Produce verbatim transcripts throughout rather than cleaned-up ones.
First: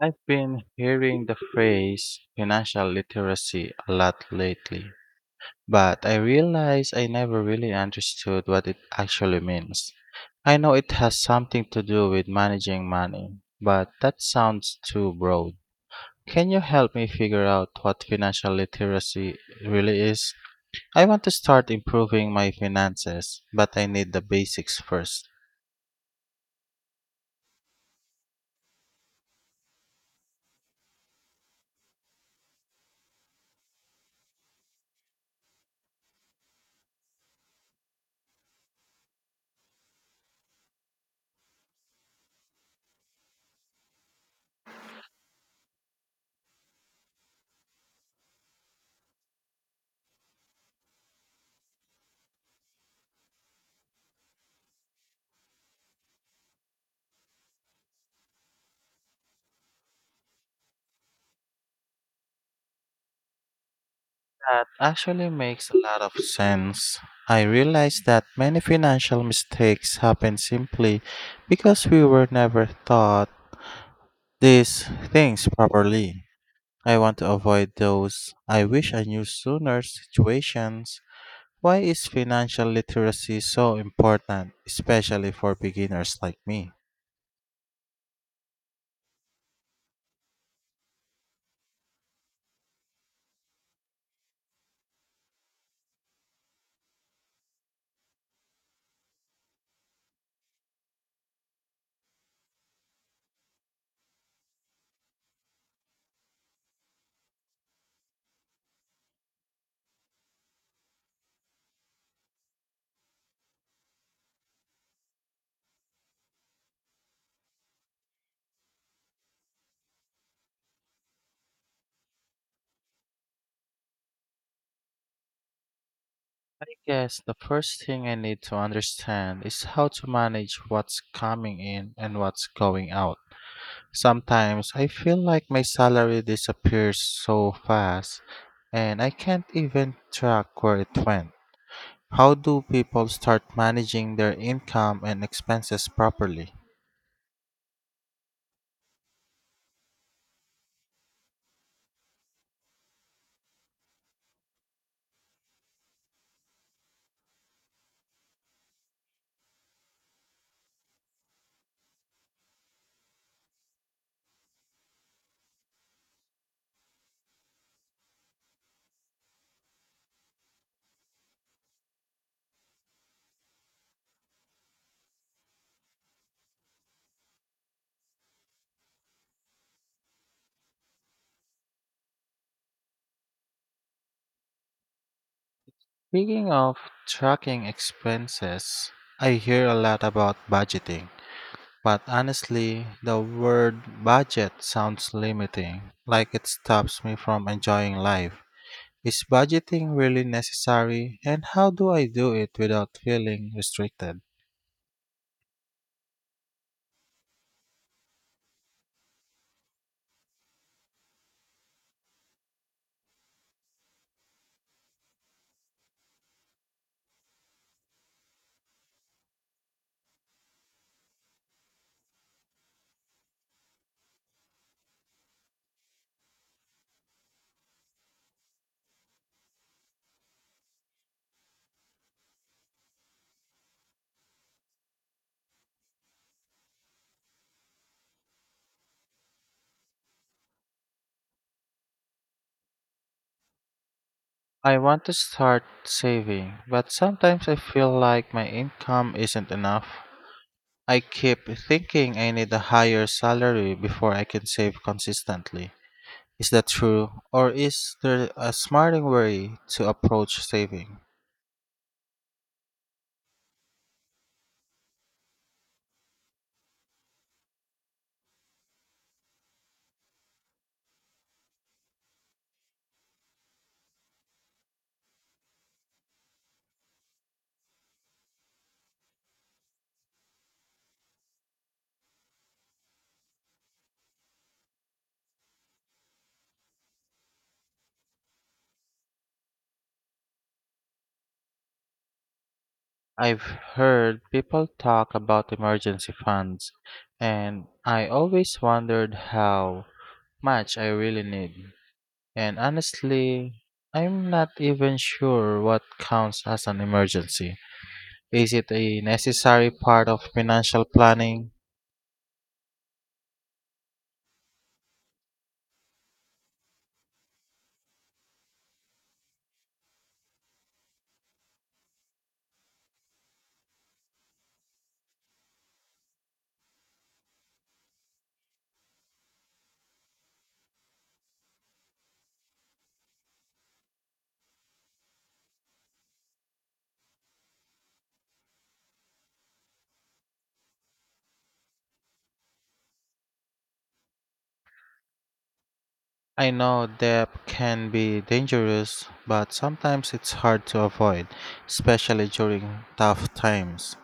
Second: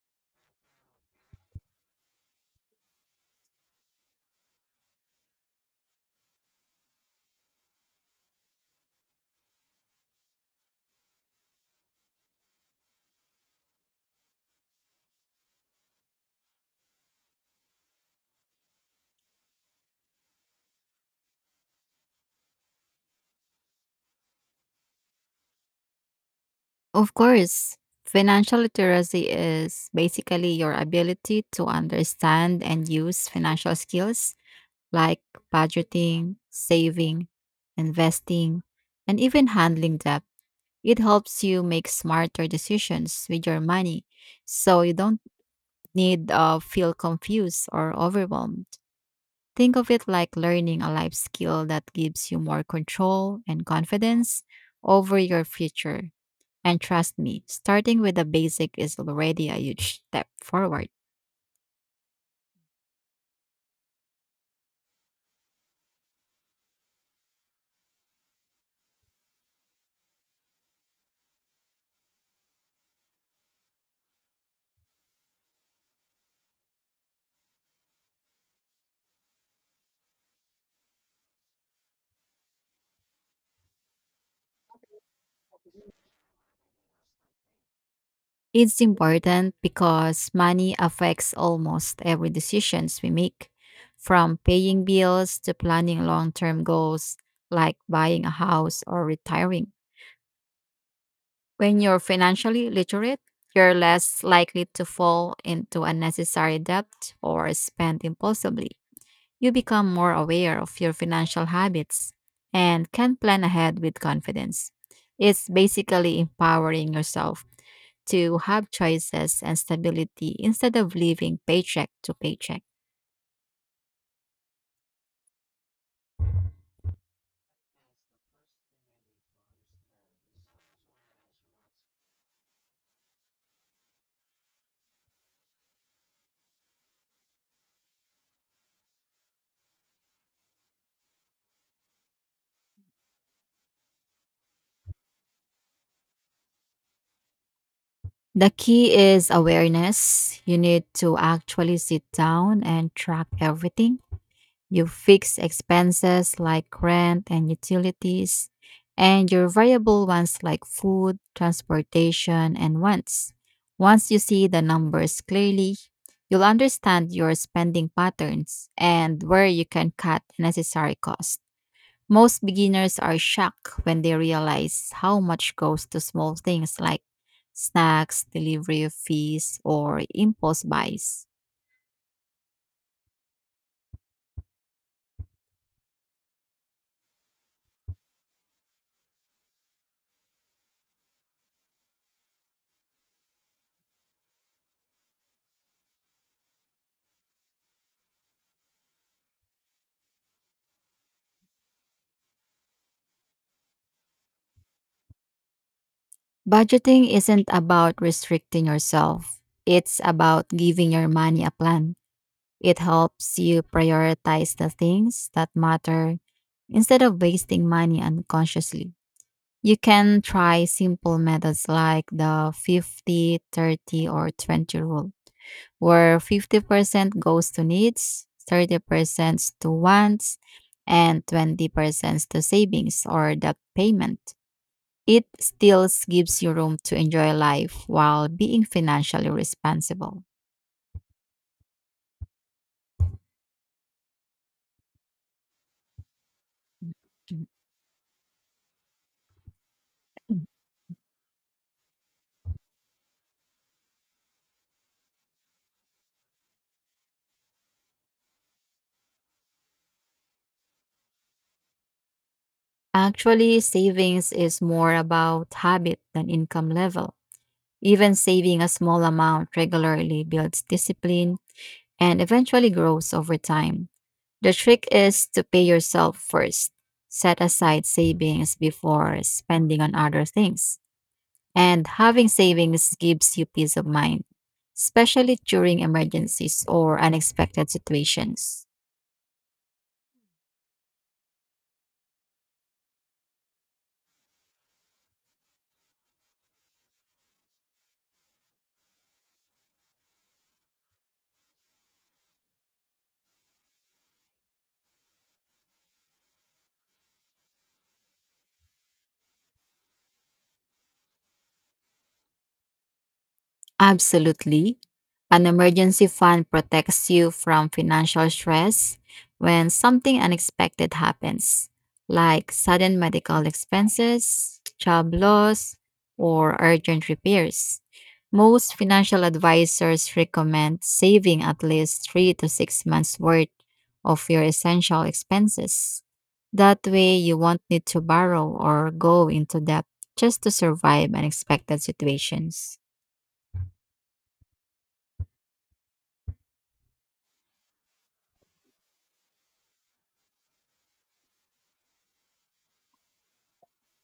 I've been hearing the phrase financial literacy a lot lately, but I realize I never really understood what it actually means. I know it has something to do with managing money, but that sounds too broad. Can you help me figure out what financial literacy really is? I want to start improving my finances, but I need the basics first. Of course, financial literacy is basically your ability to understand and use financial skills like budgeting, saving, investing, and even handling debt. It helps you make smarter decisions with your money so you don't need uh, feel confused or overwhelmed. Think of it like learning a life skill that gives you more control and confidence over your future. And trust me, starting with the basic is already a huge step forward. That actually makes a lot of sense. I realize that many financial mistakes happen simply because we were never taught these things properly. I want to avoid those I wish I knew sooner situations. Why is financial literacy so important, especially for beginners like me? It's important because money affects almost every decisions we make, from paying bills to planning long-term goals like buying a house or retiring. When you're financially literate, you're less likely to fall into unnecessary debt or spend impulsively. You become more aware of your financial habits and can plan ahead with confidence. It's basically empowering yourself to have choices and stability instead of living paycheck to paycheck. I guess the first thing I need to understand is how to manage what's coming in and what's going out. Sometimes I feel like my salary disappears so fast and I can't even track where it went. How do people start managing their income and expenses properly? The key is awareness. You need to actually sit down and track everything. Your fixed expenses like rent and utilities, and your variable ones like food, transportation, and wants. Once you see the numbers clearly, you'll understand your spending patterns and where you can cut necessary costs. Most beginners are shocked when they realize how much goes to small things like snacks, delivery fees, or impulse buys. Speaking of tracking expenses, I hear a lot about budgeting, but honestly, the word budget sounds limiting, like it stops me from enjoying life. Is budgeting really necessary, and how do I do it without feeling restricted? Budgeting isn't about restricting yourself. It's about giving your money a plan. It helps you prioritize the things that matter instead of wasting money unconsciously. You can try simple methods like the fifty, thirty, or twenty rule, where fifty percent goes to needs, thirty percent to wants, and twenty percent to savings or debt payment. It still gives you room to enjoy life while being financially responsible. I want to start saving, but sometimes I feel like my income isn't enough. I keep thinking I need a higher salary before I can save consistently. Is that true? Or is there a smarter way to approach saving? Actually, savings is more about habit than income level. Even saving a small amount regularly builds discipline and eventually grows over time. The trick is to pay yourself first. Set aside savings before spending on other things. And having savings gives you peace of mind, especially during emergencies or unexpected situations. I've heard people talk about emergency funds, and I always wondered how much I really need. And honestly, I'm not even sure what counts as an emergency. Is it a necessary part of financial planning? Absolutely. An emergency fund protects you from financial stress when something unexpected happens, like sudden medical expenses, job loss, or urgent repairs. Most financial advisors recommend saving at least three to six months' worth of your essential expenses. That way, you won't need to borrow or go into debt just to survive unexpected situations. I know debt can be dangerous, but sometimes it's hard to avoid, especially during tough times.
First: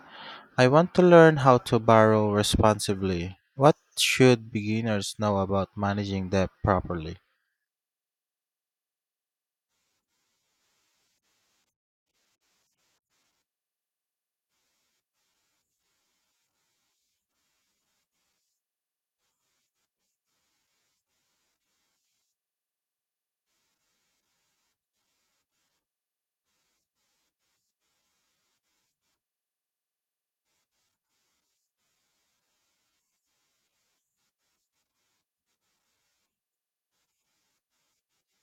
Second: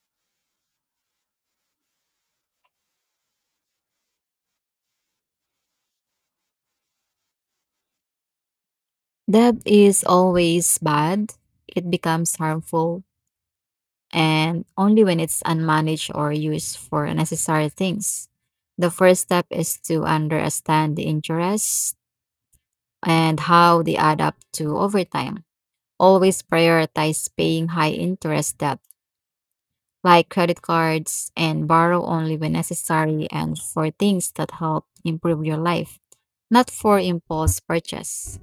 I want to learn how to borrow responsibly. What should beginners know about managing debt properly? Debt is always bad. It becomes harmful and only when it's unmanaged or used for unnecessary things. The first step is to understand the interest and how they add up to over time. Always prioritize paying high interest debt like credit cards and borrow only when necessary and for things that help improve your life, not for impulse purchase.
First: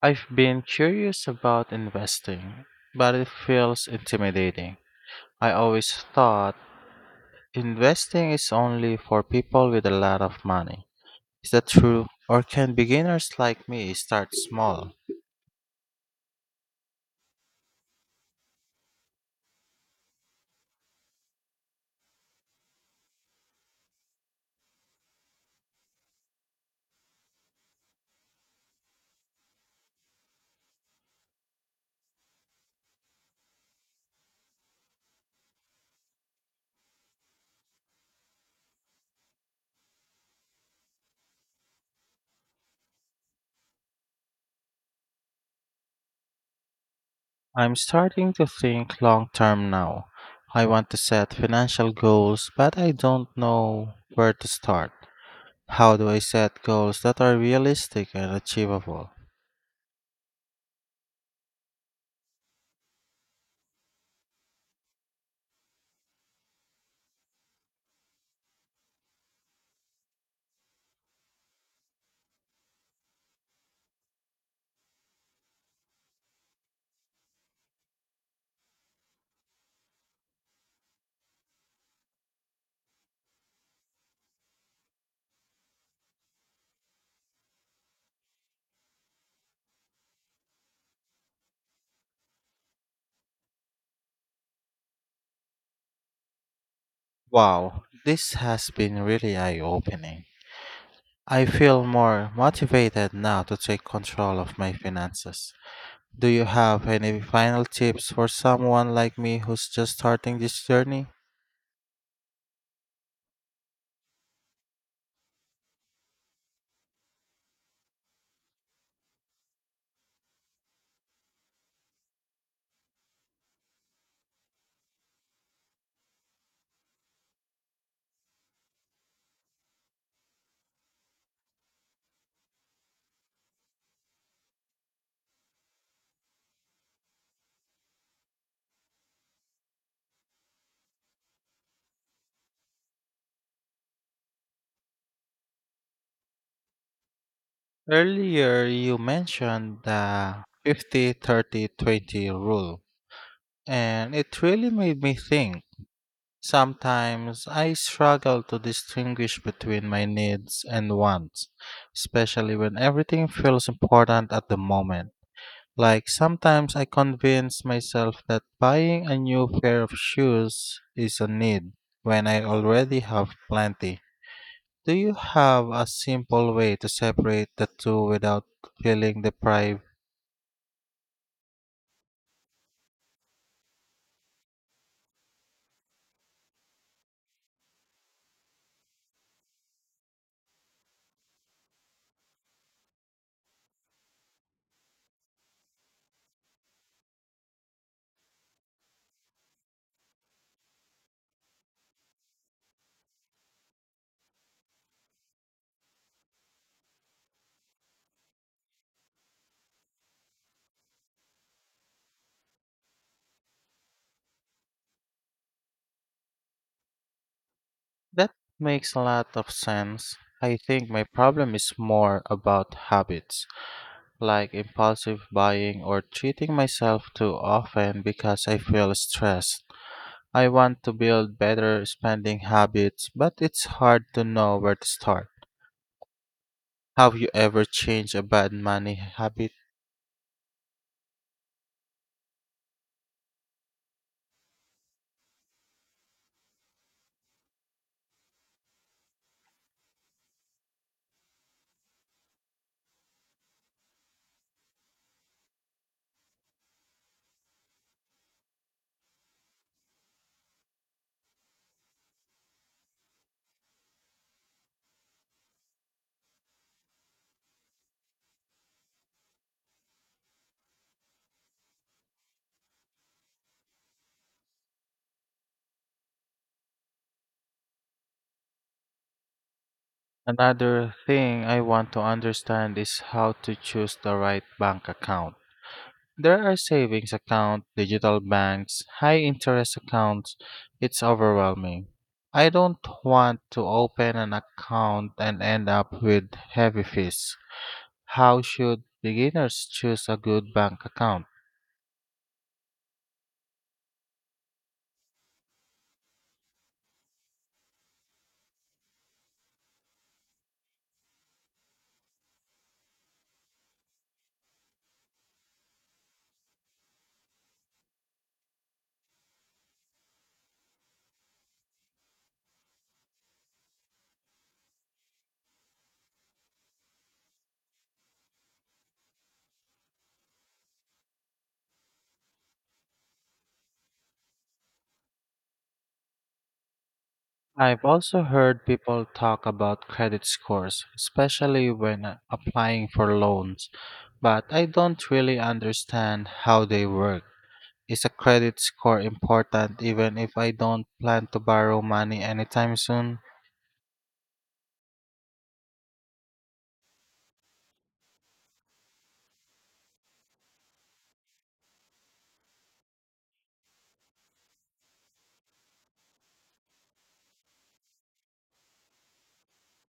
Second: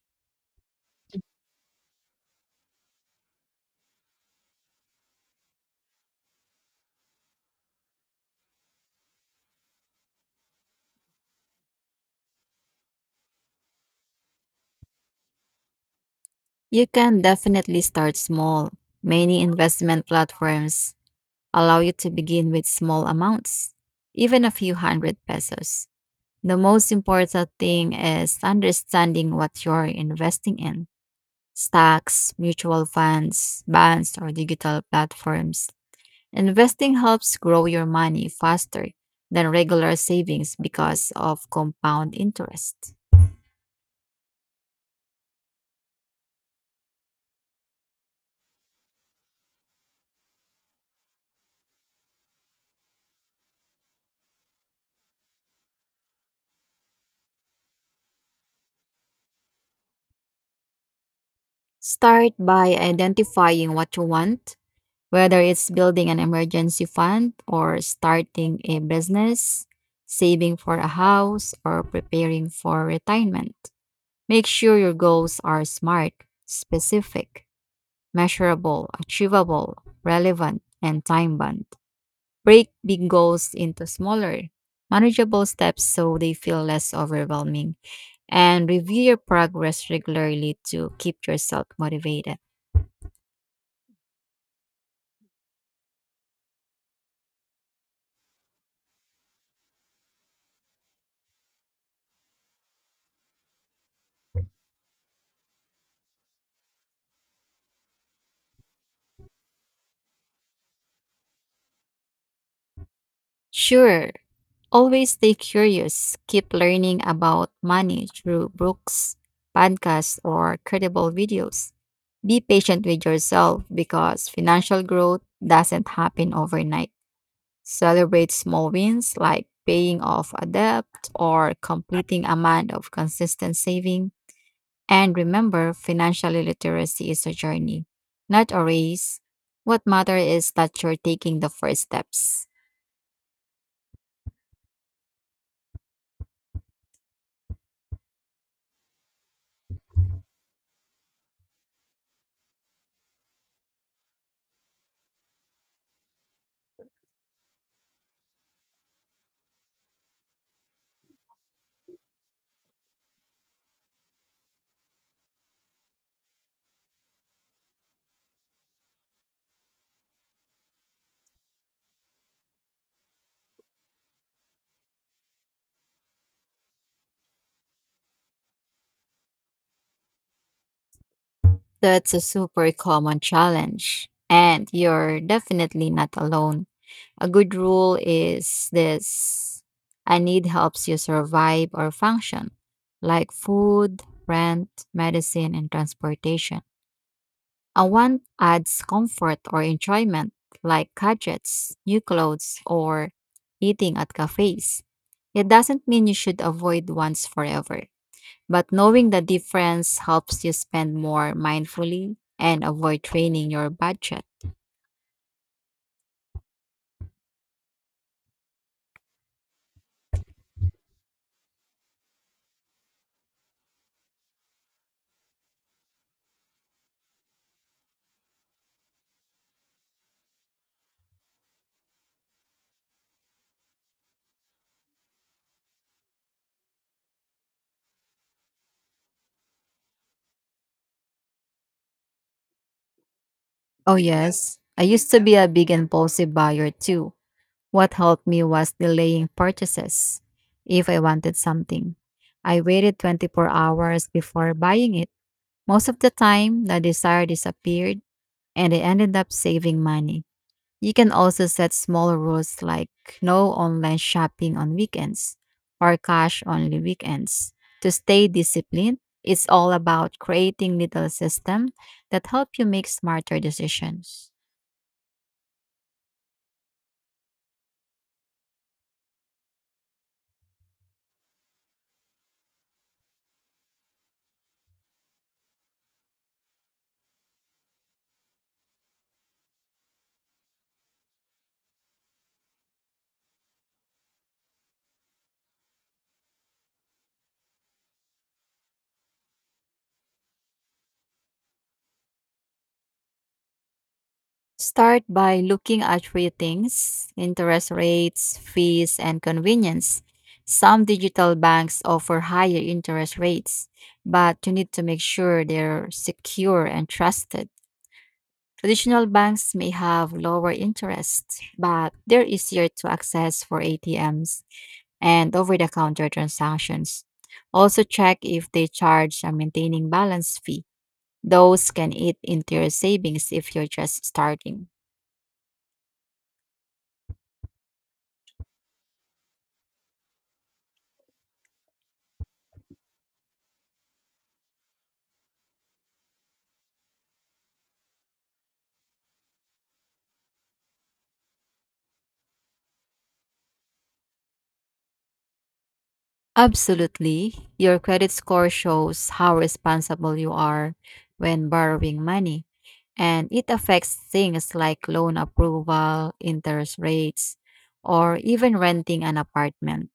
I've been curious about investing, but it feels intimidating. I always thought investing is only for people with a lot of money. Is that true? Or can beginners like me start small? You can definitely start small. Many investment platforms allow you to begin with small amounts, even a few hundred pesos. The most important thing is understanding what you're investing in: stocks, mutual funds, bonds, or digital platforms. Investing helps grow your money faster than regular savings because of compound interest. I'm starting to think long term now. I want to set financial goals, but I don't know where to start. How do I set goals that are realistic and achievable? Start by identifying what you want. Whether it's building an emergency fund or starting a business, saving for a house, or preparing for retirement, make sure your goals are smart, specific, measurable, achievable, relevant, and time bound. Break big goals into smaller, manageable steps so they feel less overwhelming, and review your progress regularly to keep yourself motivated. Wow, this has been really eye opening. I feel more motivated now to take control of my finances. Do you have any final tips for someone like me who's just starting this journey? Sure. Always stay curious. Keep learning about money through books, podcasts, or credible videos. Be patient with yourself because financial growth doesn't happen overnight. Celebrate small wins like paying off a debt or completing a month of consistent saving. And remember, financial literacy is a journey, not a race. What matters is that you're taking the first steps. Earlier, you mentioned the fifty thirty twenty rule, and it really made me think. Sometimes I struggle to distinguish between my needs and wants, especially when everything feels important at the moment. Like sometimes I convince myself that buying a new pair of shoes is a need when I already have plenty. Do you have a simple way to separate the two without feeling deprived? That's a super common challenge, and you're definitely not alone. A good rule is this: a need helps you survive or function, like food, rent, medicine, and transportation. A want adds comfort or enjoyment, like gadgets, new clothes, or eating at cafes. It doesn't mean you should avoid wants forever. But knowing the difference helps you spend more mindfully and avoid draining your budget. That makes a lot of sense. I think my problem is more about habits, like impulsive buying or treating myself too often because I feel stressed. I want to build better spending habits, but it's hard to know where to start. Have you ever changed a bad money habit? Oh, yes. I used to be a big impulsive buyer too. What helped me was delaying purchases. If I wanted something, I waited twenty-four hours before buying it. Most of the time, the desire disappeared and I ended up saving money. You can also set smaller rules like no online shopping on weekends or cash only weekends. To stay disciplined, it's all about creating little systems that help you make smarter decisions. Another thing I want to understand is how to choose the right bank account. There are savings accounts, digital banks, high interest accounts. It's overwhelming. I don't want to open an account and end up with heavy fees. How should beginners choose a good bank account? Start by looking at three things: interest rates, fees, and convenience. Some digital banks offer higher interest rates, but you need to make sure they're secure and trusted. Traditional banks may have lower interest, but they're easier to access for A T Ms and over the counter transactions. Also, check if they charge a maintaining balance fee. Those can eat into your savings if you're just starting. I've also heard people talk about credit scores, especially when uh, applying for loans, but I don't really understand how they work. Is a credit score important even if I don't plan to borrow money anytime soon? Absolutely. Your credit score shows how responsible you are when borrowing money, and it affects things like loan approval, interest rates, or even renting an apartment.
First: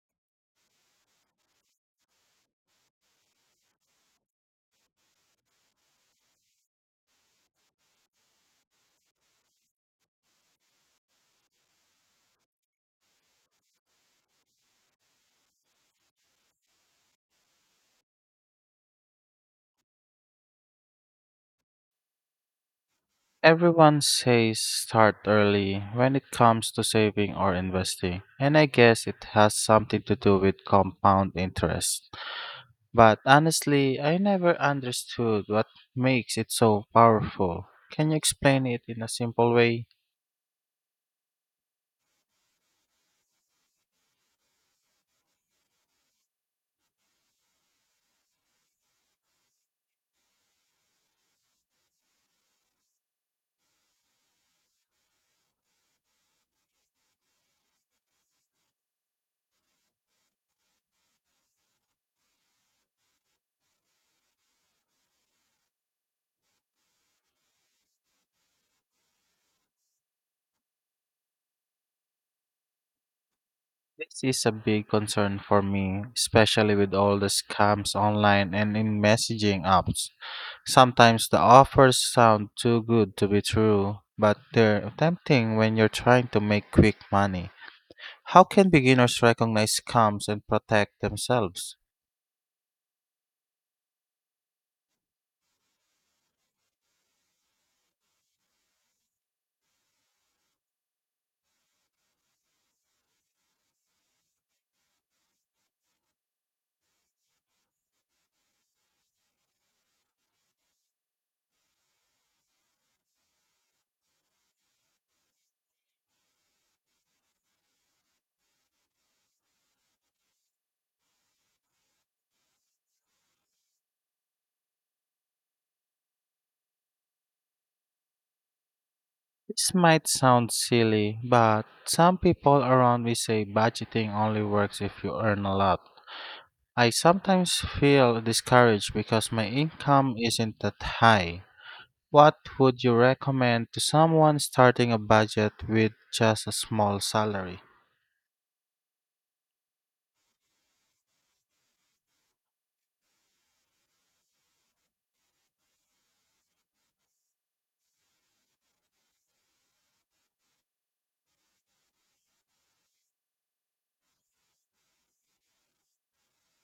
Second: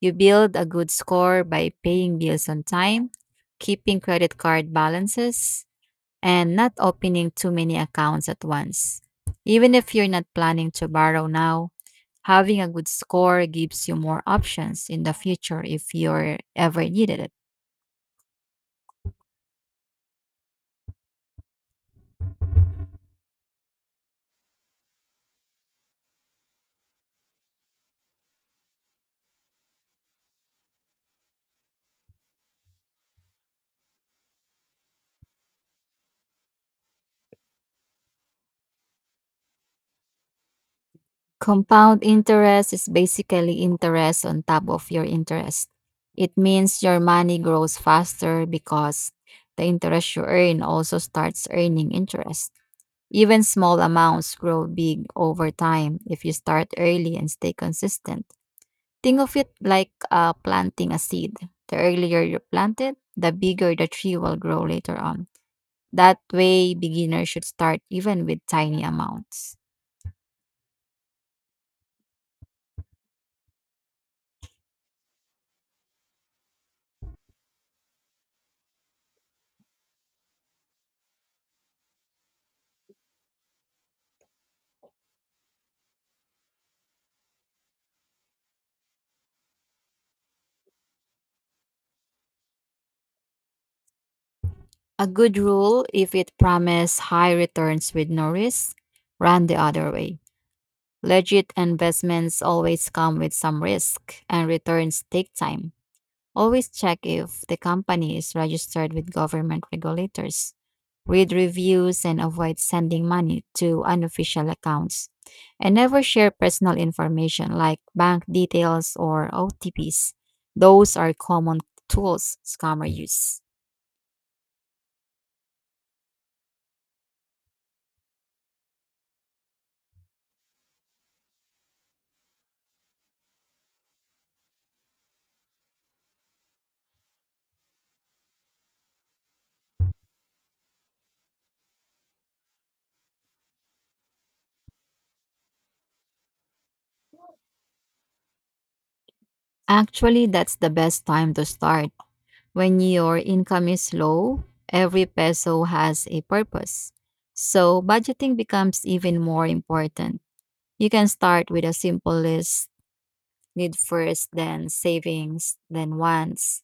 You build a good score by paying bills on time, keeping credit card balances, and not opening too many accounts at once. Even if you're not planning to borrow now, having a good score gives you more options in the future if you're ever needed it. Everyone says start early when it comes to saving or investing, and I guess it has something to do with compound interest. But honestly, I never understood what makes it so powerful. Can you explain it in a simple way? Compound interest is basically interest on top of your interest. It means your money grows faster because the interest you earn also starts earning interest. Even small amounts grow big over time if you start early and stay consistent. Think of it like uh, planting a seed. The earlier you plant it, the bigger the tree will grow later on. That way, beginners should start even with tiny amounts. This is a big concern for me, especially with all the scams online and in messaging apps. Sometimes the offers sound too good to be true, but they're tempting when you're trying to make quick money. How can beginners recognize scams and protect themselves? A good rule, if it promises high returns with no risk, run the other way. Legit investments always come with some risk, and returns take time. Always check if the company is registered with government regulators. Read reviews and avoid sending money to unofficial accounts. And never share personal information like bank details or O T Ps. Those are common tools scammers use. This might sound silly, but some people around me say budgeting only works if you earn a lot. I sometimes feel discouraged because my income isn't that high. What would you recommend to someone starting a budget with just a small salary? Actually, that's the best time to start. When your income is low, every peso has a purpose. So, budgeting becomes even more important. You can start with a simple list: need first, then savings, then wants.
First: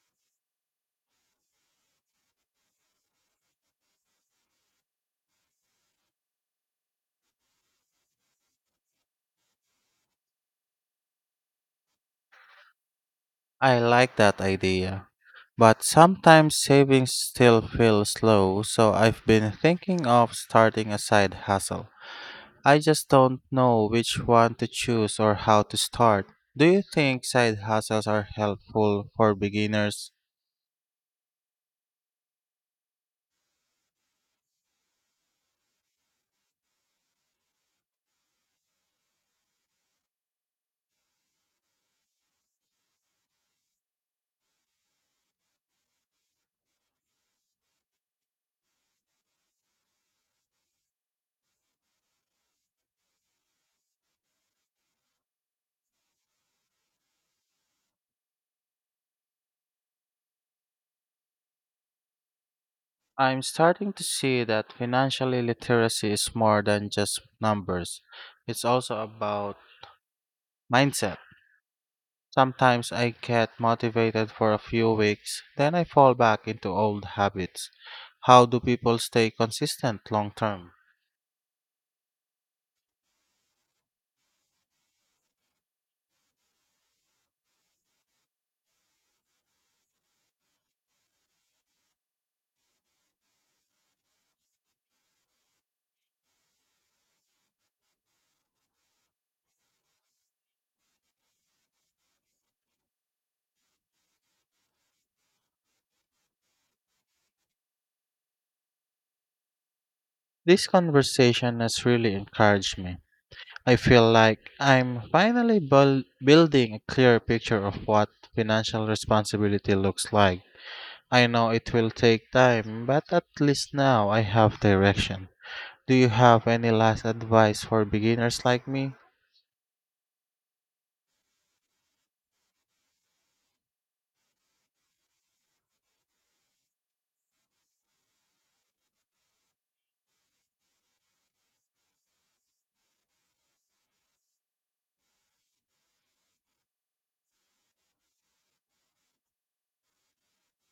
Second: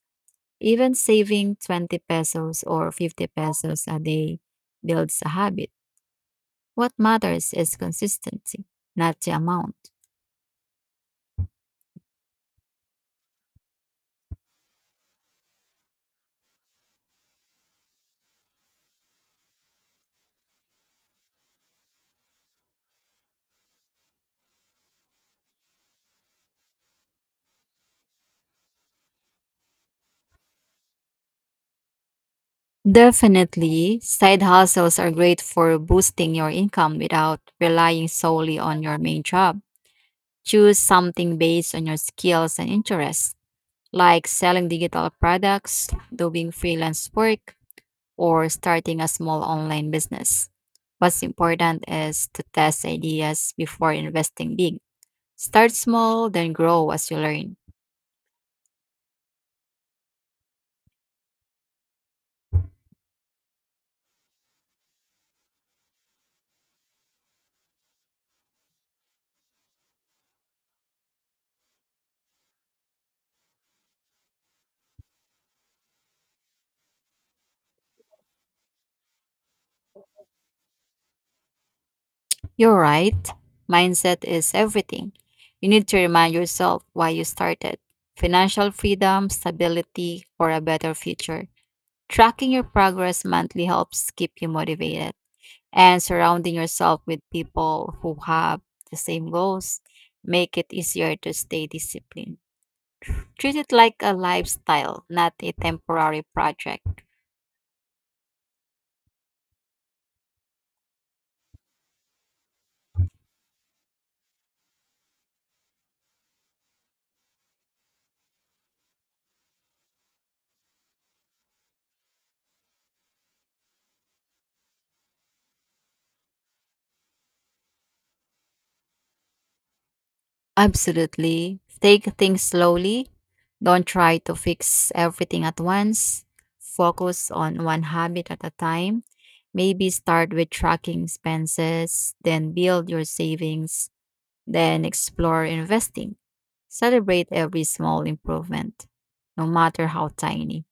Even saving twenty pesos or fifty pesos a day builds a habit. What matters is consistency, not the amount. I like that idea. But sometimes savings still feel slow, so I've been thinking of starting a side hustle. I just don't know which one to choose or how to start. Do you think side hustles are helpful for beginners? Definitely, side hustles are great for boosting your income without relying solely on your main job. Choose something based on your skills and interests, like selling digital products, doing freelance work, or starting a small online business. What's important is to test ideas before investing big. Start small, then grow as you learn. I'm starting to see that financial literacy is more than just numbers. It's also about mindset. Sometimes I get motivated for a few weeks, then I fall back into old habits. How do people stay consistent long term? You're right. Mindset is everything. You need to remind yourself why you started: financial freedom, stability, or a better future. Tracking your progress monthly helps keep you motivated, and surrounding yourself with people who have the same goals make it easier to stay disciplined. Treat it like a lifestyle, not a temporary project. This conversation has really encouraged me. I feel like I'm finally buil- building a clear picture of what financial responsibility looks like. I know it will take time, but at least now I have direction. Do you have any last advice for beginners like me? Absolutely. Take things slowly. Don't try to fix everything at once. Focus on one habit at a time. Maybe start with tracking expenses, then build your savings, then explore investing. Celebrate every small improvement, no matter how tiny.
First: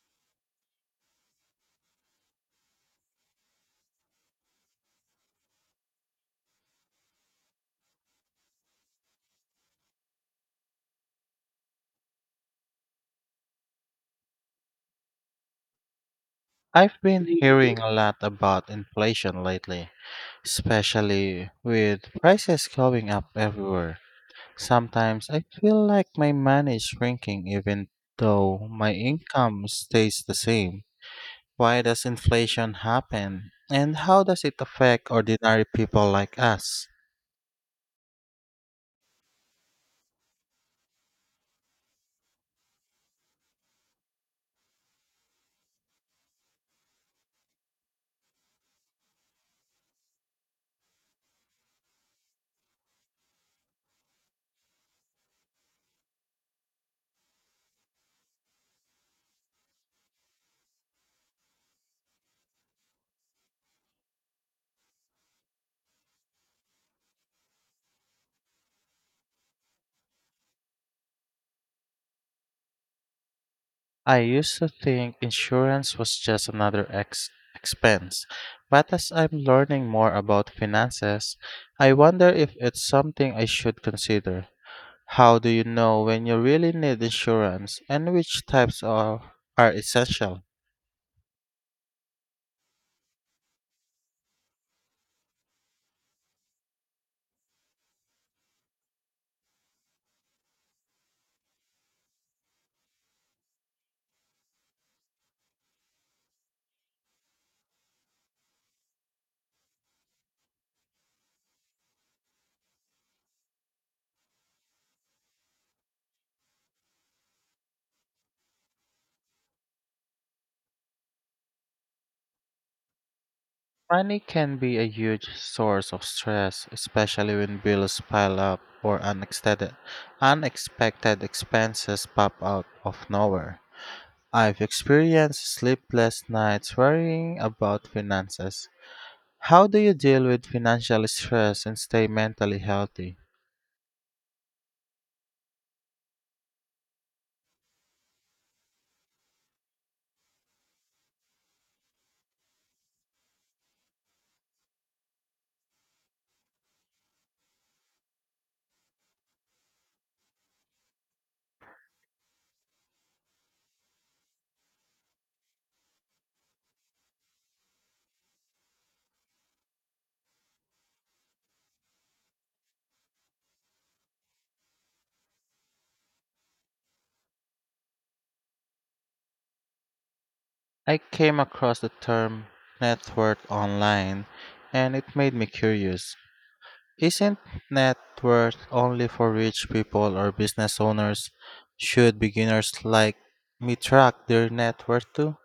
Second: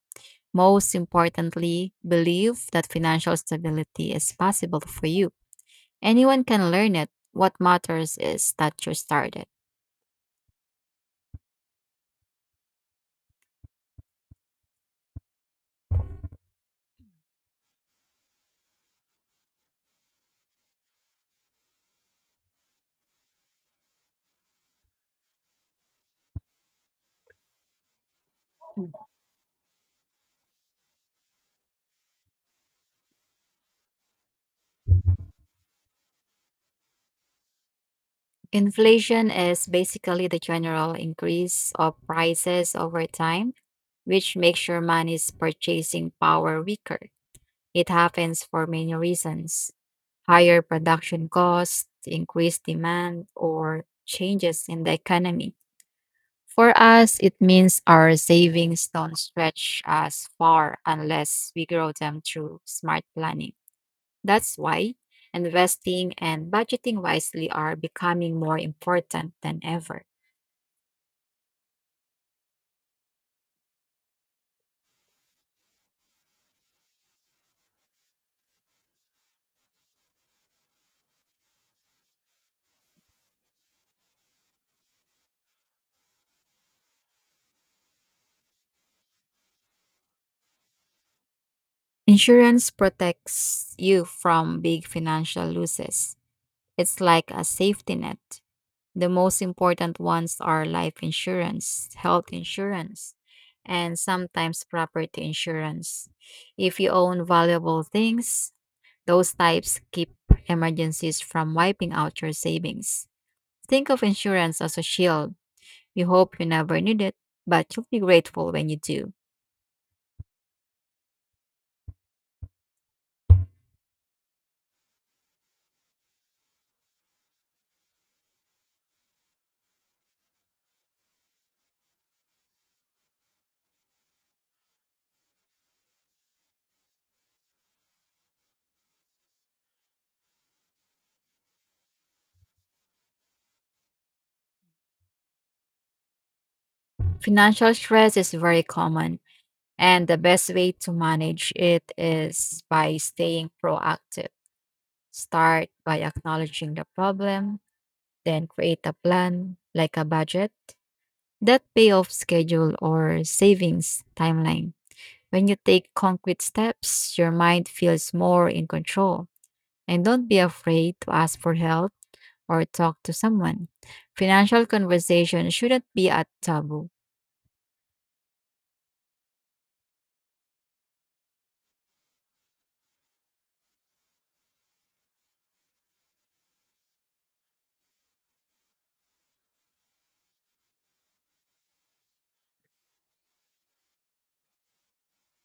Most importantly, believe that financial stability is possible for you. Anyone can learn it. What matters is that you started. I've been hearing a lot about inflation lately, especially with prices going up everywhere. Sometimes I feel like my money is shrinking even though my income stays the same. Why does inflation happen? And how does it affect ordinary people like us? Inflation is basically the general increase of prices over time, which makes your money's purchasing power weaker. It happens for many reasons: higher production costs, increased demand, or changes in the economy. For us, it means our savings don't stretch as far unless we grow them through smart planning. That's why investing and budgeting wisely are becoming more important than ever. I used to think insurance was just another ex- expense, but as I'm learning more about finances, I wonder if it's something I should consider. How do you know when you really need insurance and which types are, are essential? Insurance protects you from big financial losses. It's like a safety net. The most important ones are life insurance, health insurance, and sometimes property insurance. If you own valuable things, those types keep emergencies from wiping out your savings. Think of insurance as a shield. You hope you never need it, but you'll be grateful when you do. Money can be a huge source of stress, especially when bills pile up or unexpected, unexpected expenses pop out of nowhere. I've experienced sleepless nights worrying about finances. How do you deal with financial stress and stay mentally healthy? Financial stress is very common, and the best way to manage it is by staying proactive. Start by acknowledging the problem, then create a plan, like a budget, that payoff schedule, or savings timeline. When you take concrete steps, your mind feels more in control. And don't be afraid to ask for help or talk to someone. Financial conversation shouldn't be a taboo. I came across the term net worth online and it made me curious. Isn't net worth only for rich people or business owners? Should beginners like me track their net worth too?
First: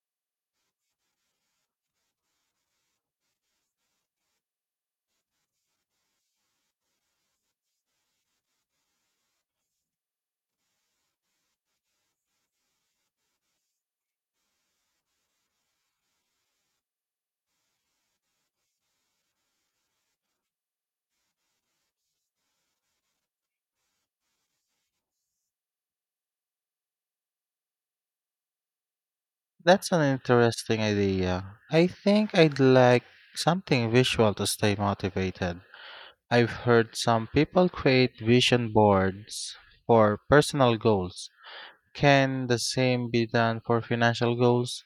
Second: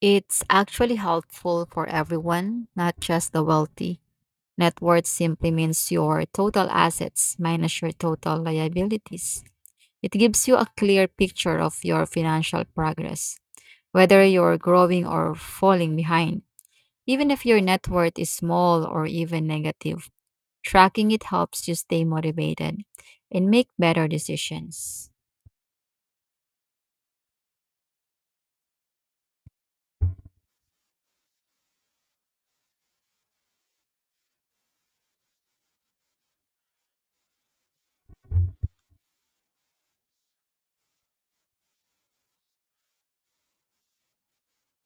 It's actually helpful for everyone, not just the wealthy. Net worth simply means your total assets minus your total liabilities. It gives you a clear picture of your financial progress, whether you're growing or falling behind. Even if your net worth is small or even negative, tracking it helps you stay motivated and make better decisions. That's an interesting idea. I think I'd like something visual to stay motivated. I've heard some people create vision boards for personal goals. Can the same be done for financial goals?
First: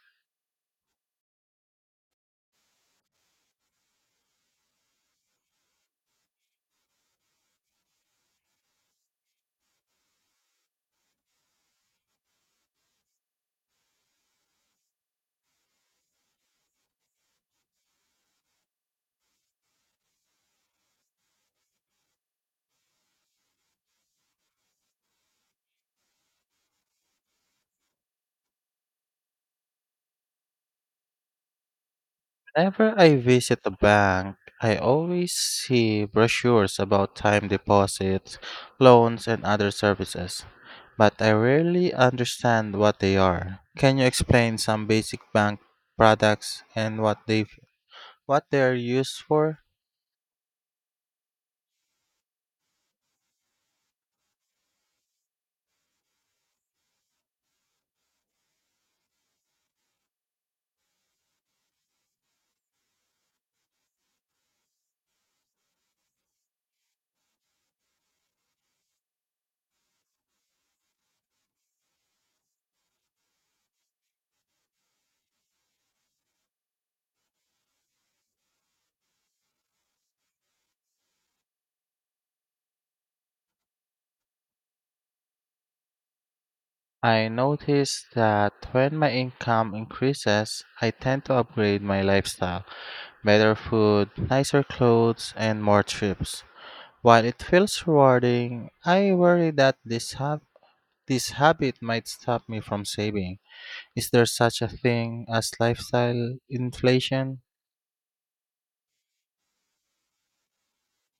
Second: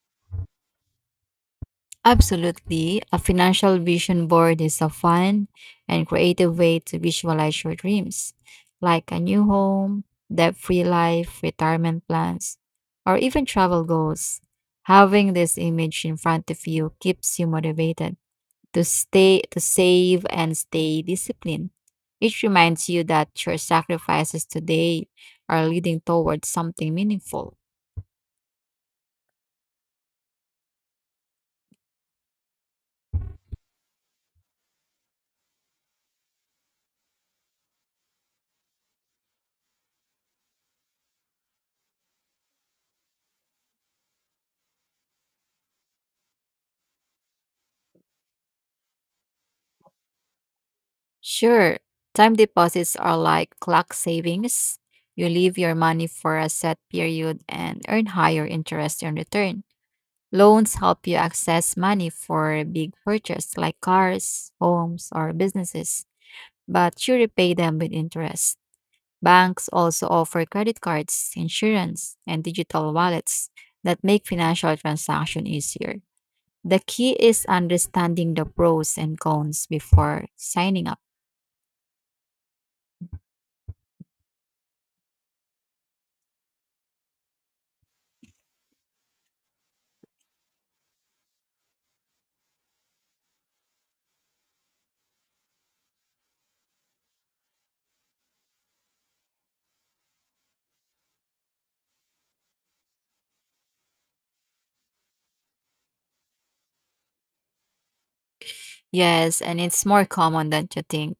Absolutely. A financial vision board is a fun and creative way to visualize your dreams, like a new home, debt free life, retirement plans, or even travel goals. Having this image in front of you keeps you motivated to stay, to save, and stay disciplined. It reminds you that your sacrifices today are leading towards something meaningful. Whenever I visit a bank, I always see brochures about time deposits, loans, and other services, but I rarely understand what they are. Can you explain some basic bank products and what they what they are used for? Sure, time deposits are like clock savings. You leave your money for a set period and earn higher interest in return. Loans help you access money for big purchases like cars, homes, or businesses, but you repay them with interest. Banks also offer credit cards, insurance, and digital wallets that make financial transactions easier. The key is understanding the pros and cons before signing up. I notice that when my income increases, I tend to upgrade my lifestyle, better food, nicer clothes, and more trips. While it feels rewarding, I worry that this habit This habit might stop me from saving. Is there such a thing as lifestyle inflation? Yes, and it's more common than you think.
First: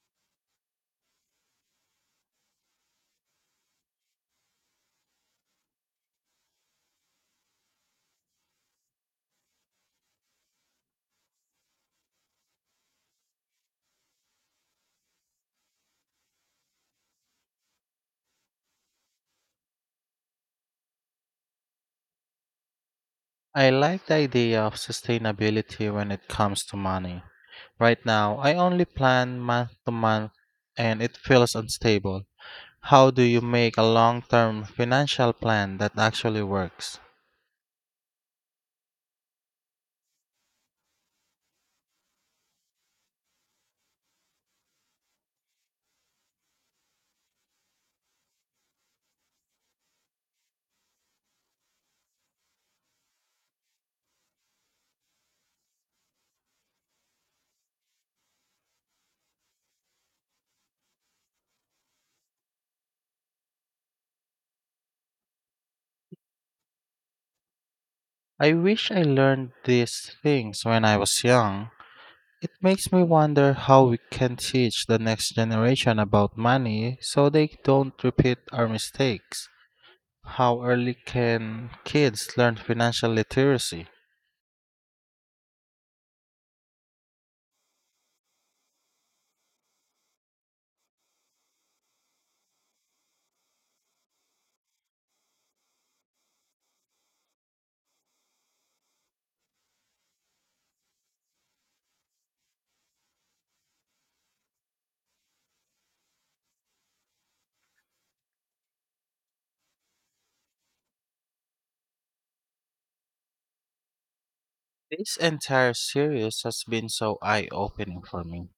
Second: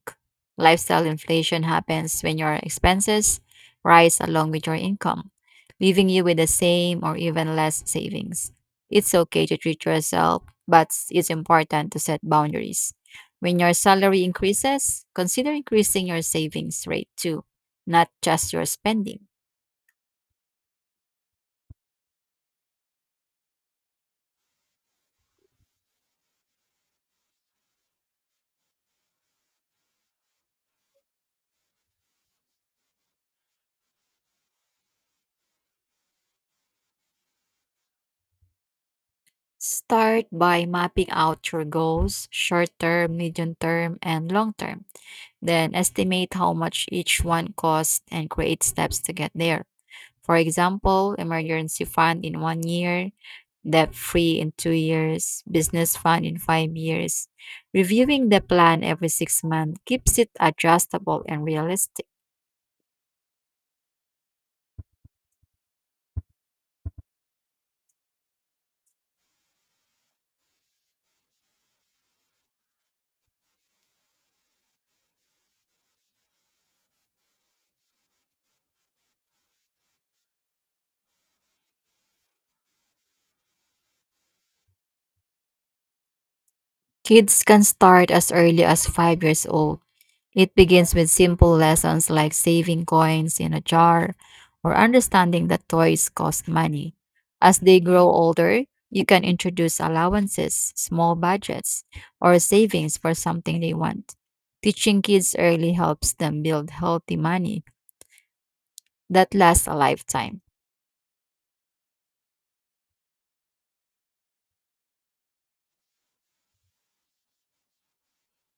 Lifestyle inflation happens when your expenses rise along with your income, leaving you with the same or even less savings. It's okay to treat yourself, but it's important to set boundaries. When your salary increases, consider increasing your savings rate too, not just your spending. I like the idea of sustainability when it comes to money. Right now, I only plan month to month and it feels unstable. How do you make a long term financial plan that actually works? Start by mapping out your goals, short term, medium term, and long term. Then estimate how much each one costs and create steps to get there. For example, emergency fund in one year, debt free in two years, business fund in five years. Reviewing the plan every six months keeps it adjustable and realistic. I wish I learned these things when I was young. It makes me wonder how we can teach the next generation about money so they don't repeat our mistakes. How early can kids learn financial literacy? Kids can start as early as five years old. It begins with simple lessons like saving coins in a jar or understanding that toys cost money. As they grow older, you can introduce allowances, small budgets, or savings for something they want. Teaching kids early helps them build healthy money that lasts a lifetime. This entire series has been so eye opening for me.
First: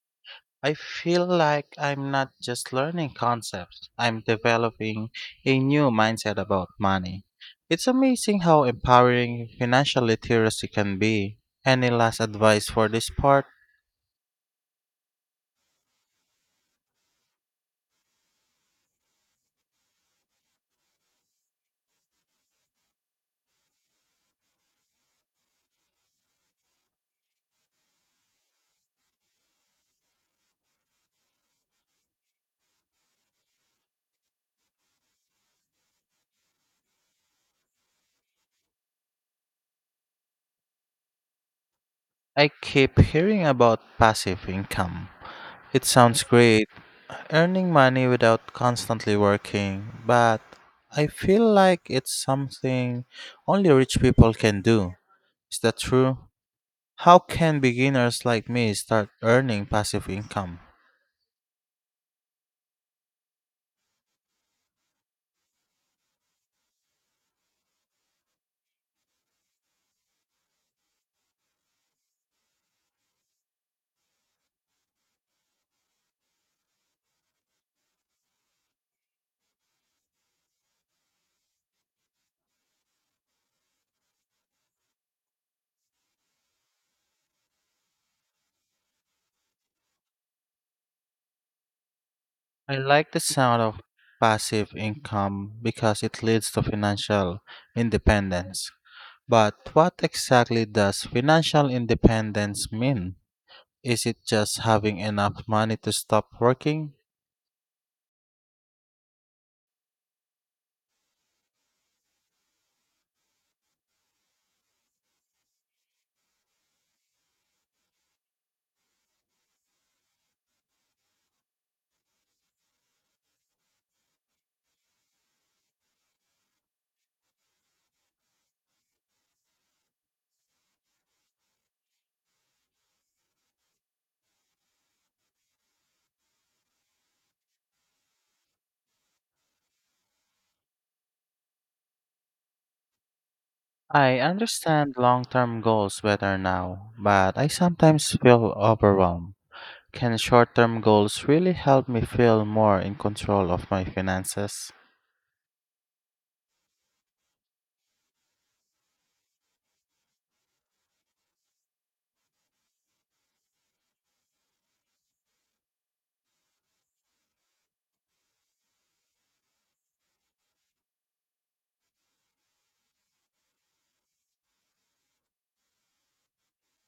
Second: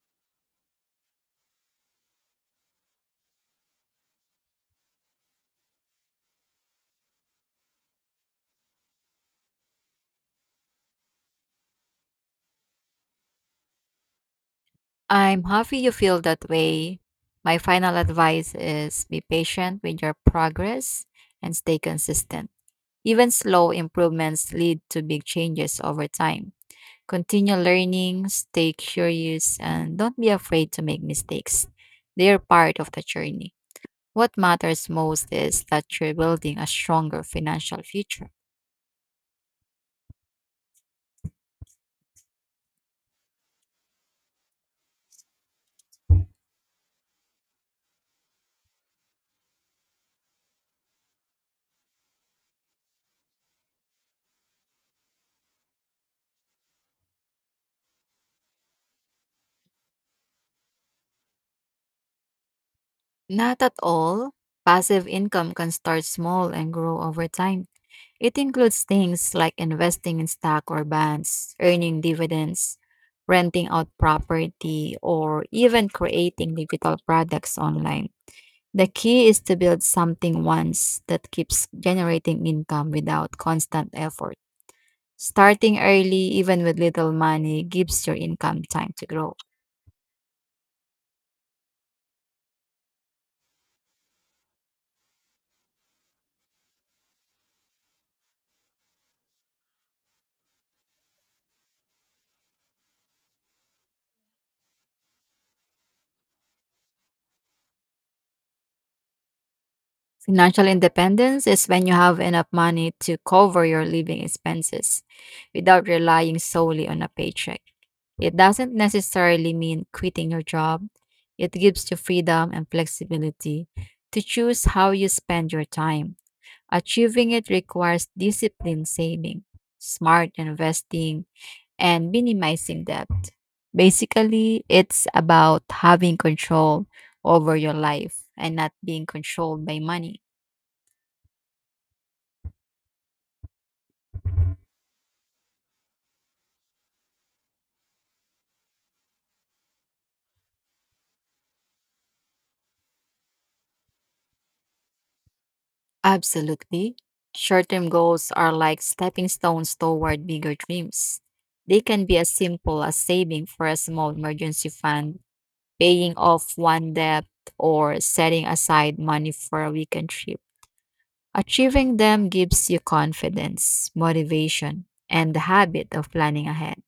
I feel like I'm not just learning concepts, I'm developing a new mindset about money. It's amazing how empowering financial literacy can be. Any last advice for this part? I'm happy you feel that way. My final advice is be patient with your progress and stay consistent. Even slow improvements lead to big changes over time. Continue learning, stay curious, and don't be afraid to make mistakes. They are part of the journey. What matters most is that you're building a stronger financial future. I keep hearing about passive income. It sounds great, earning money without constantly working, but I feel like it's something only rich people can do. Is that true? How can beginners like me start earning passive income? Not at all. Passive income can start small and grow over time. It includes things like investing in stock or bonds, earning dividends, renting out property, or even creating digital products online. The key is to build something once that keeps generating income without constant effort. Starting early, even with little money, gives your income time to grow. I like the sound of passive income because it leads to financial independence. But what exactly does financial independence mean? Is it just having enough money to stop working? Financial independence is when you have enough money to cover your living expenses without relying solely on a paycheck. It doesn't necessarily mean quitting your job, it gives you freedom and flexibility to choose how you spend your time. Achieving it requires disciplined saving, smart investing, and minimizing debt. Basically, it's about having control over your life and not being controlled by money. I understand long term goals better now, but I sometimes feel overwhelmed. Can short term goals really help me feel more in control of my finances? Absolutely. Short term goals are like stepping stones toward bigger dreams. They can be as simple as saving for a small emergency fund, paying off one debt, or setting aside money for a weekend trip. Achieving them gives you confidence, motivation, and the habit of planning ahead.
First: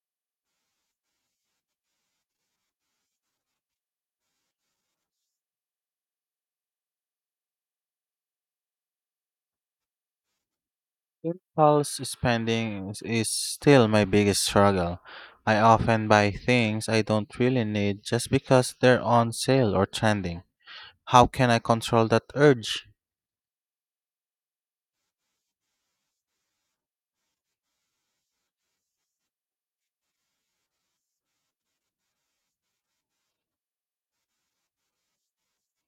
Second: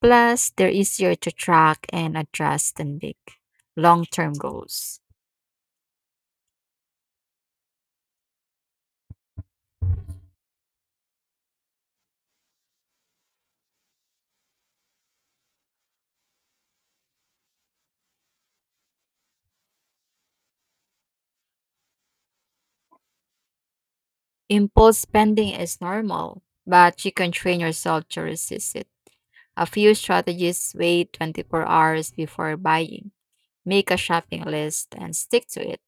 Plus, they're easier to track and adjust than big, long term goals. Impulse spending is is still my biggest struggle. I often buy things I don't really need just because they're on sale or trending. How can I control that urge? Impulse spending is normal, but you can train yourself to resist it. A few strategies: wait twenty-four hours before buying, make a shopping list and stick to it,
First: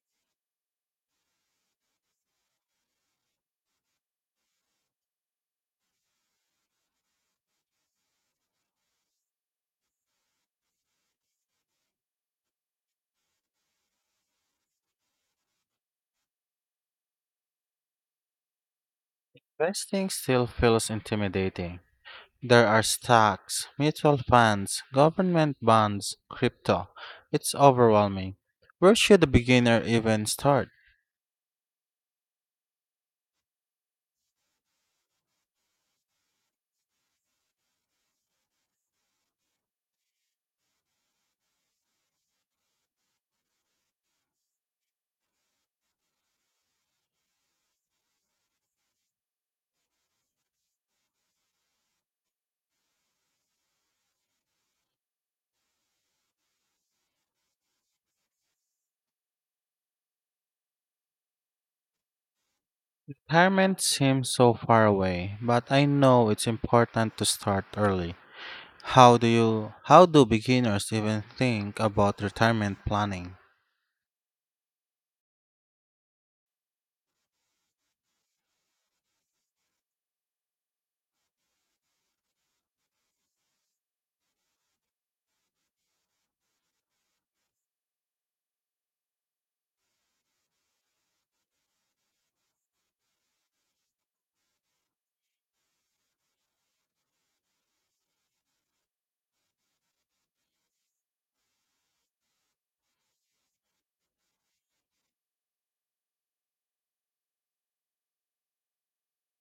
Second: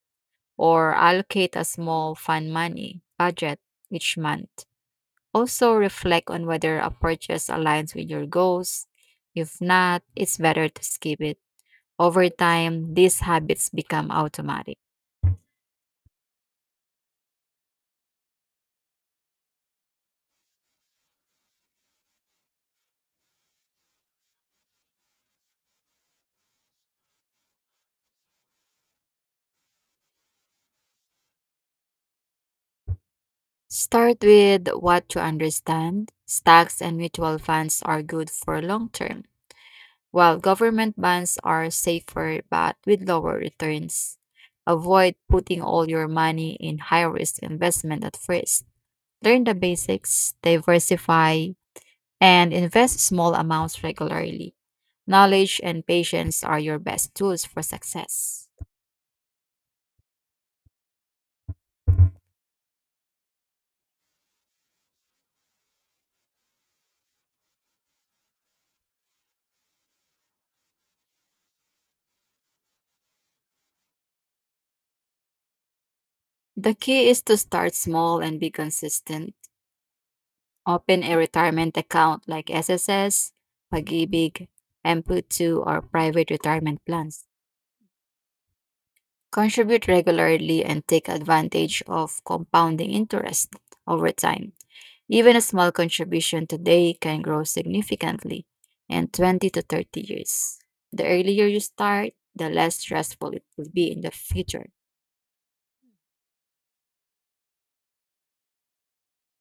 or allocate a small fun money budget each month. Also, reflect on whether a purchase aligns with your goals. If not, it's better to skip it. Over time, these habits become automatic. Investing still feels intimidating. There are stocks, mutual funds, government bonds, crypto. It's overwhelming. Where should a beginner even start? Start with what you understand. Stocks and mutual funds are good for long term, while government bonds are safer but with lower returns. Avoid putting all your money in high risk investment at first. Learn the basics, diversify, and invest small amounts regularly. Knowledge and patience are your best tools for success. Retirement seems so far away, but I know it's important to start early. How do you how do beginners even think about retirement planning? The key is to start small and be consistent. Open a retirement account like S S S, Pag-ibig, M P O two, or private retirement plans. Contribute regularly and take advantage of compounding interest over time. Even a small contribution today can grow significantly in twenty to thirty years. The earlier you start, the less stressful it will be in the future.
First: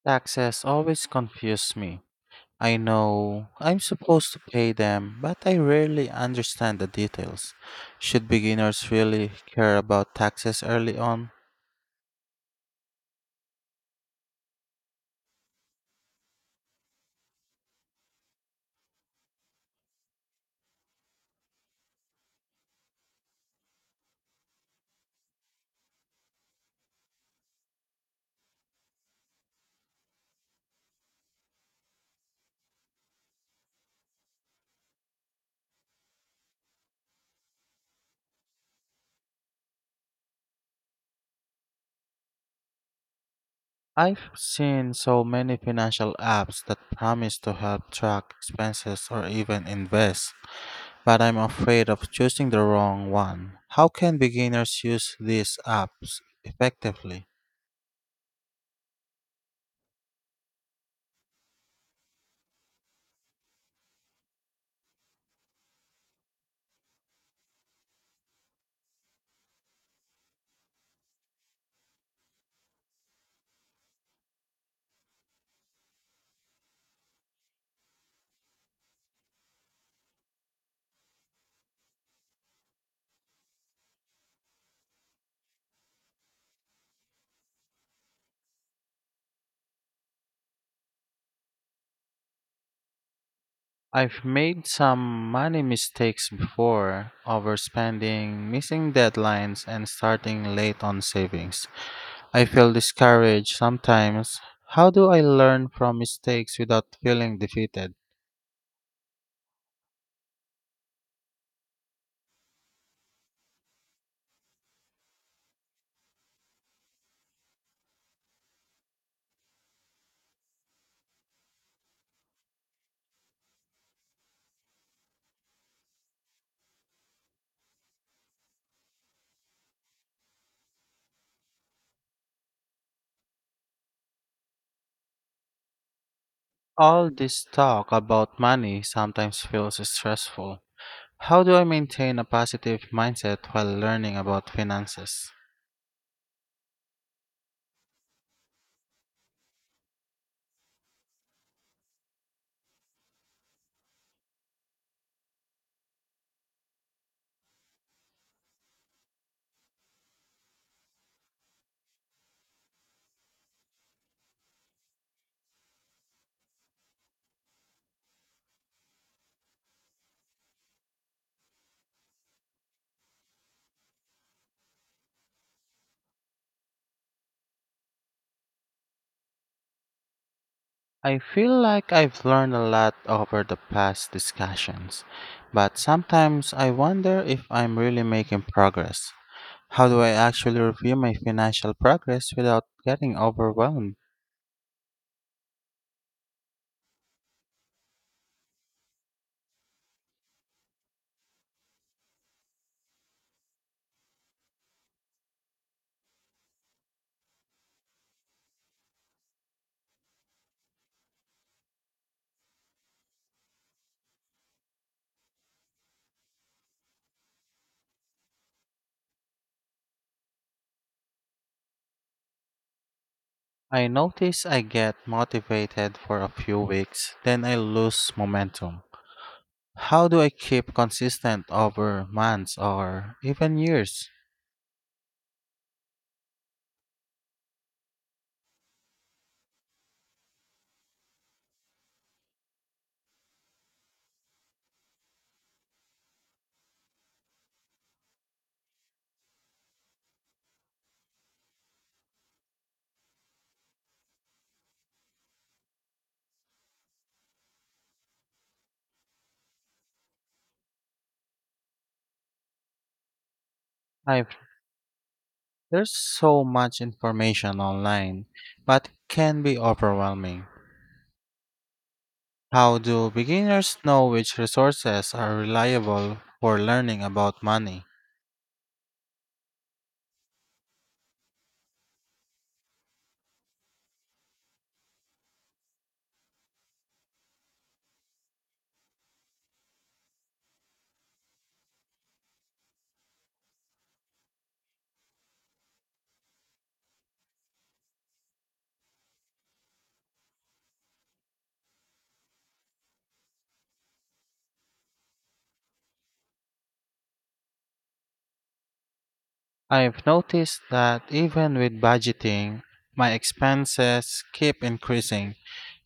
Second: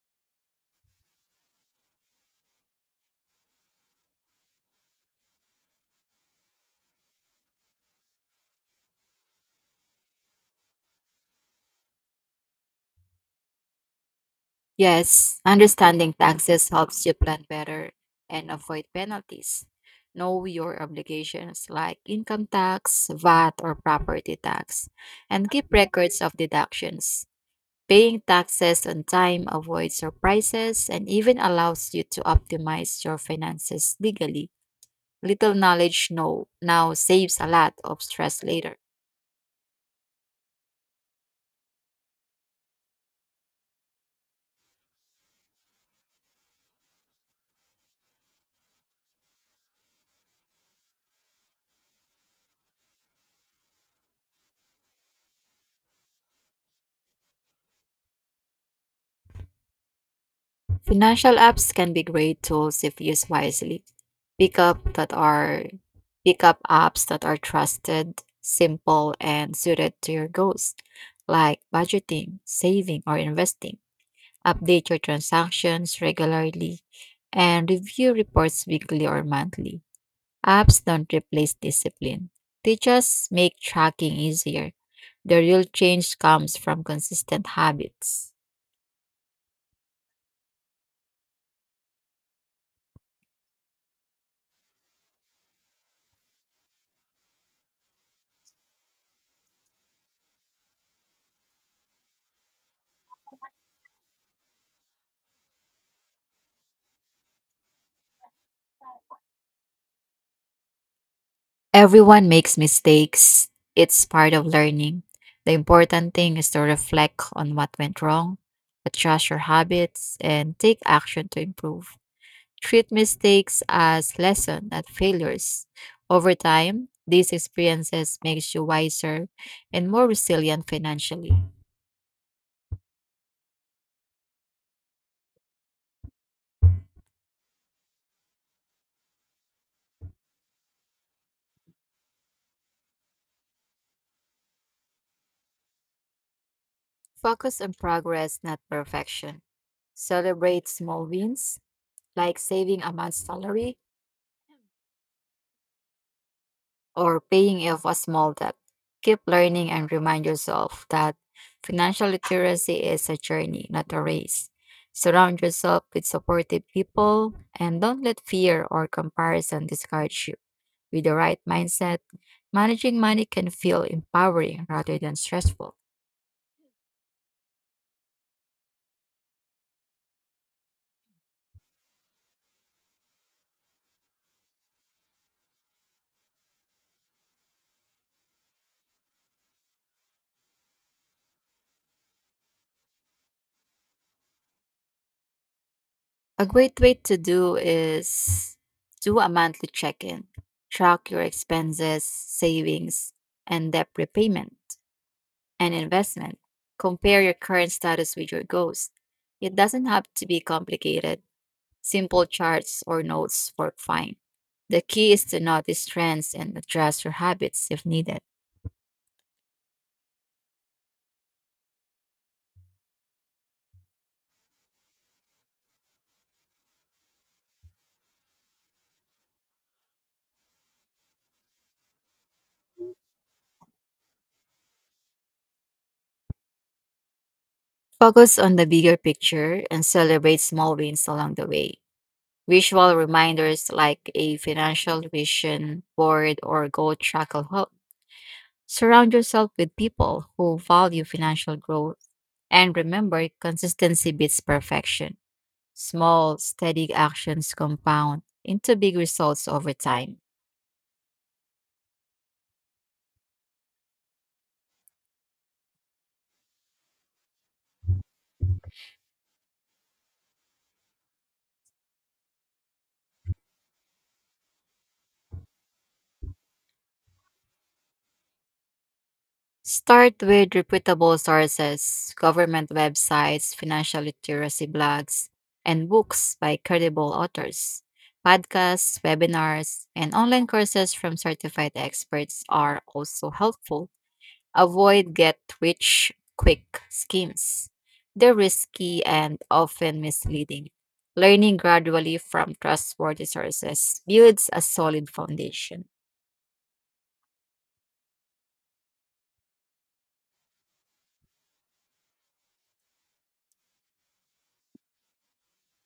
Taxes always confuse me. I know I'm supposed to pay them, but I rarely understand the details. Should beginners really care about taxes early on? Yes, understanding taxes helps you plan better and avoid penalties. Know your obligations like income tax, vat, or property tax, and keep records of deductions. Paying taxes on time avoids surprises and even allows you to optimize your finances legally. Little knowledge no, now saves a lot of stress later. I've seen so many financial apps that promise to help track expenses or even invest, but I'm afraid of choosing the wrong one. How can beginners use these apps effectively? Financial apps can be great tools if used wisely. Pick up that are Pick up apps that are trusted, simple, and suited to your goals, like budgeting, saving, or investing. Update your transactions regularly and review reports weekly or monthly. Apps don't replace discipline, they just make tracking easier. The real change comes from consistent habits. I've made some money mistakes before, overspending, missing deadlines, and starting late on savings. I feel discouraged sometimes. How do I learn from mistakes without feeling defeated? Everyone makes mistakes. It's part of learning. The important thing is to reflect on what went wrong, adjust your habits, and take action to improve. Treat mistakes as lessons, not failures. Over time, these experiences makes you wiser and more resilient financially. All this talk about money sometimes feels stressful. How do I maintain a positive mindset while learning about finances? Focus on progress, not perfection. Celebrate small wins, like saving a month's salary or paying off a small debt. Keep learning and remind yourself that financial literacy is a journey, not a race. Surround yourself with supportive people and don't let fear or comparison discourage you. With the right mindset, managing money can feel empowering rather than stressful. I feel like I've learned a lot over the past discussions, but sometimes I wonder if I'm really making progress. How do I actually review my financial progress without getting overwhelmed? A great way to do is do a monthly check in. Track your expenses, savings, and debt repayment, and investment. Compare your current status with your goals. It doesn't have to be complicated. Simple charts or notes work fine. The key is to notice trends and adjust your habits if needed. I notice I get motivated for a few weeks, then I lose momentum. How do I keep consistent over months or even years? Focus on the bigger picture and celebrate small wins along the way. Visual reminders like a financial vision board or goal tracker help. Surround yourself with people who value financial growth. And remember, consistency beats perfection. Small, steady actions compound into big results over time. I've, there's so much information online, but it can be overwhelming. How do beginners know which resources are reliable for learning about money? Start with reputable sources, government websites, financial literacy blogs, and books by credible authors. Podcasts, webinars, and online courses from certified experts are also helpful. Avoid get rich quick schemes. They're risky and often misleading. Learning gradually from trustworthy sources builds a solid foundation. I've noticed that even with budgeting, my expenses keep increasing.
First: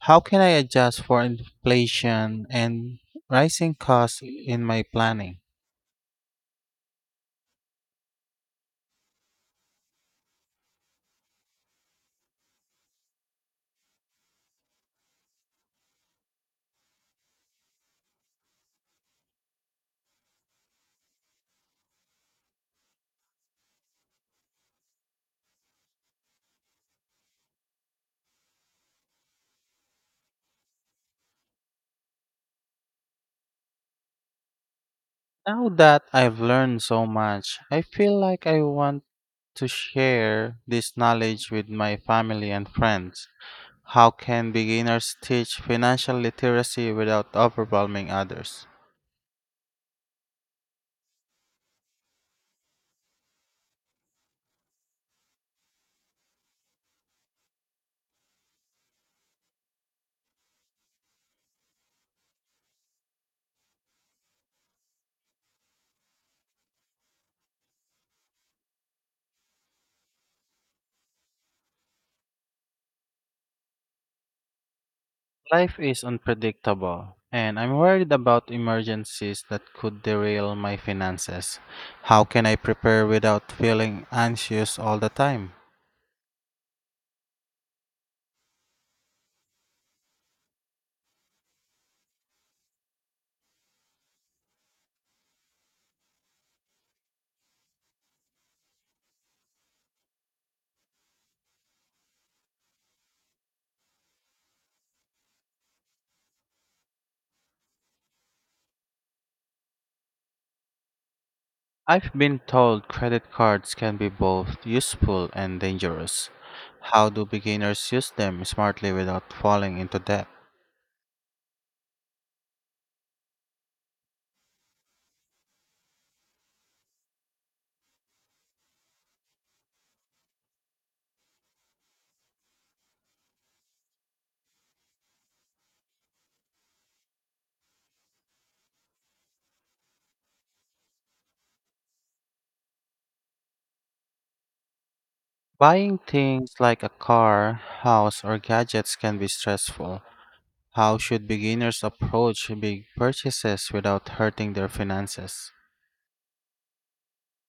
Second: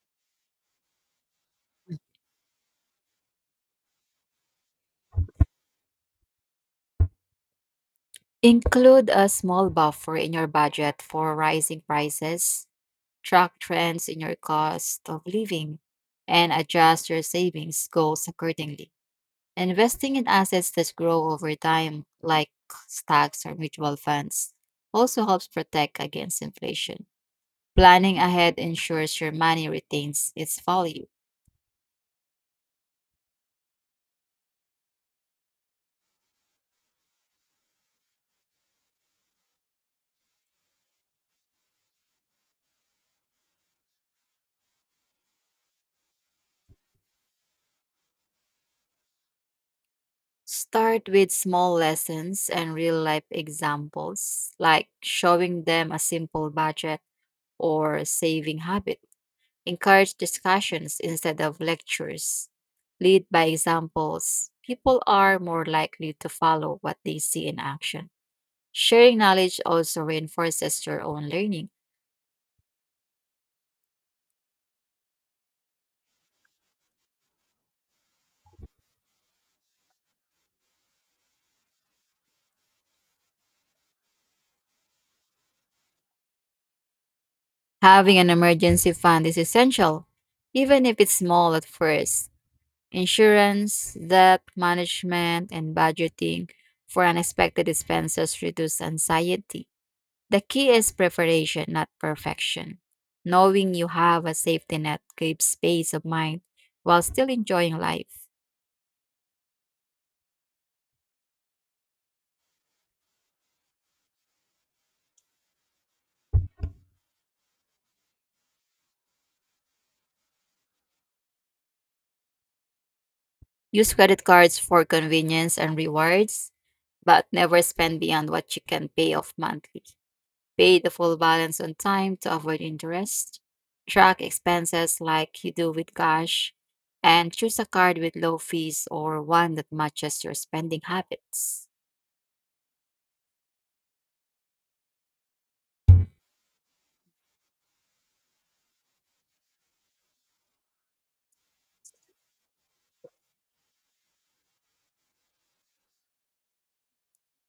How can I adjust for inflation and rising costs in my planning? Include a small buffer in your budget for rising prices, track trends in your cost of living, and adjust your savings goals accordingly. Investing in assets that grow over time, like stocks or mutual funds, also helps protect against inflation. Planning ahead ensures your money retains its value. Now that I've learned so much, I feel like I want to share this knowledge with my family and friends. How can beginners teach financial literacy without overwhelming others? Start with small lessons and real life examples, like showing them a simple budget or saving habit. Encourage discussions instead of lectures. Lead by examples. People are more likely to follow what they see in action. Sharing knowledge also reinforces your own learning. Life is unpredictable, and I'm worried about emergencies that could derail my finances. How can I prepare without feeling anxious all the time? Having an emergency fund is essential, even if it's small at first. Insurance, debt management, and budgeting for unexpected expenses reduce anxiety. The key is preparation, not perfection. Knowing you have a safety net gives peace of mind while still enjoying life. I've been told credit cards can be both useful and dangerous. How do beginners use them smartly without falling into debt? Use credit cards for convenience and rewards, but never spend beyond what you can pay off monthly. Pay the full balance on time to avoid interest, track expenses like you do with cash, and choose a card with low fees or one that matches your spending habits. Buying things like a car, house, or gadgets can be stressful. How should beginners approach big purchases without hurting their finances?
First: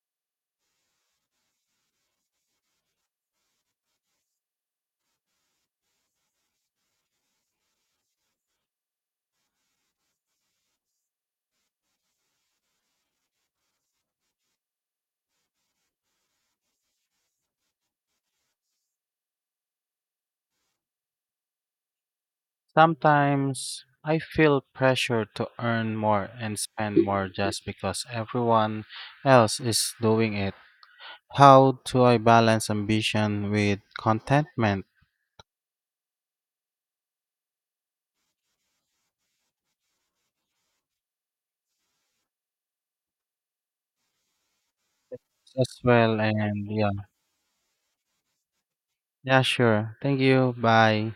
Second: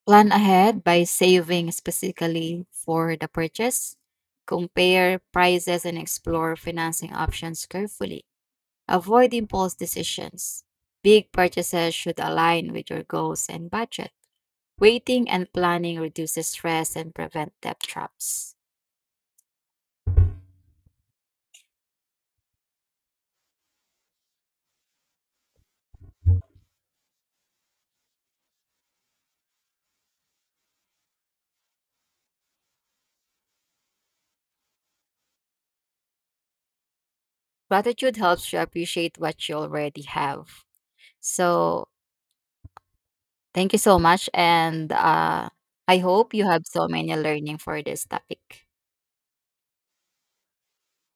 Plan ahead by saving specifically for the purchase, compare prices, and explore financing options carefully. Avoid impulse decisions. Big purchases should align with your goals and budget. Waiting and planning reduces stress and prevent debt traps. Sometimes I feel pressure to earn more and spend more just because everyone else is doing it. How do I balance ambition with contentment Gratitude helps you appreciate what you already have. So thank you so much. And uh, as I well? hope you have And so yeah, many learning for this topic. yeah, sure. Thank you. Bye.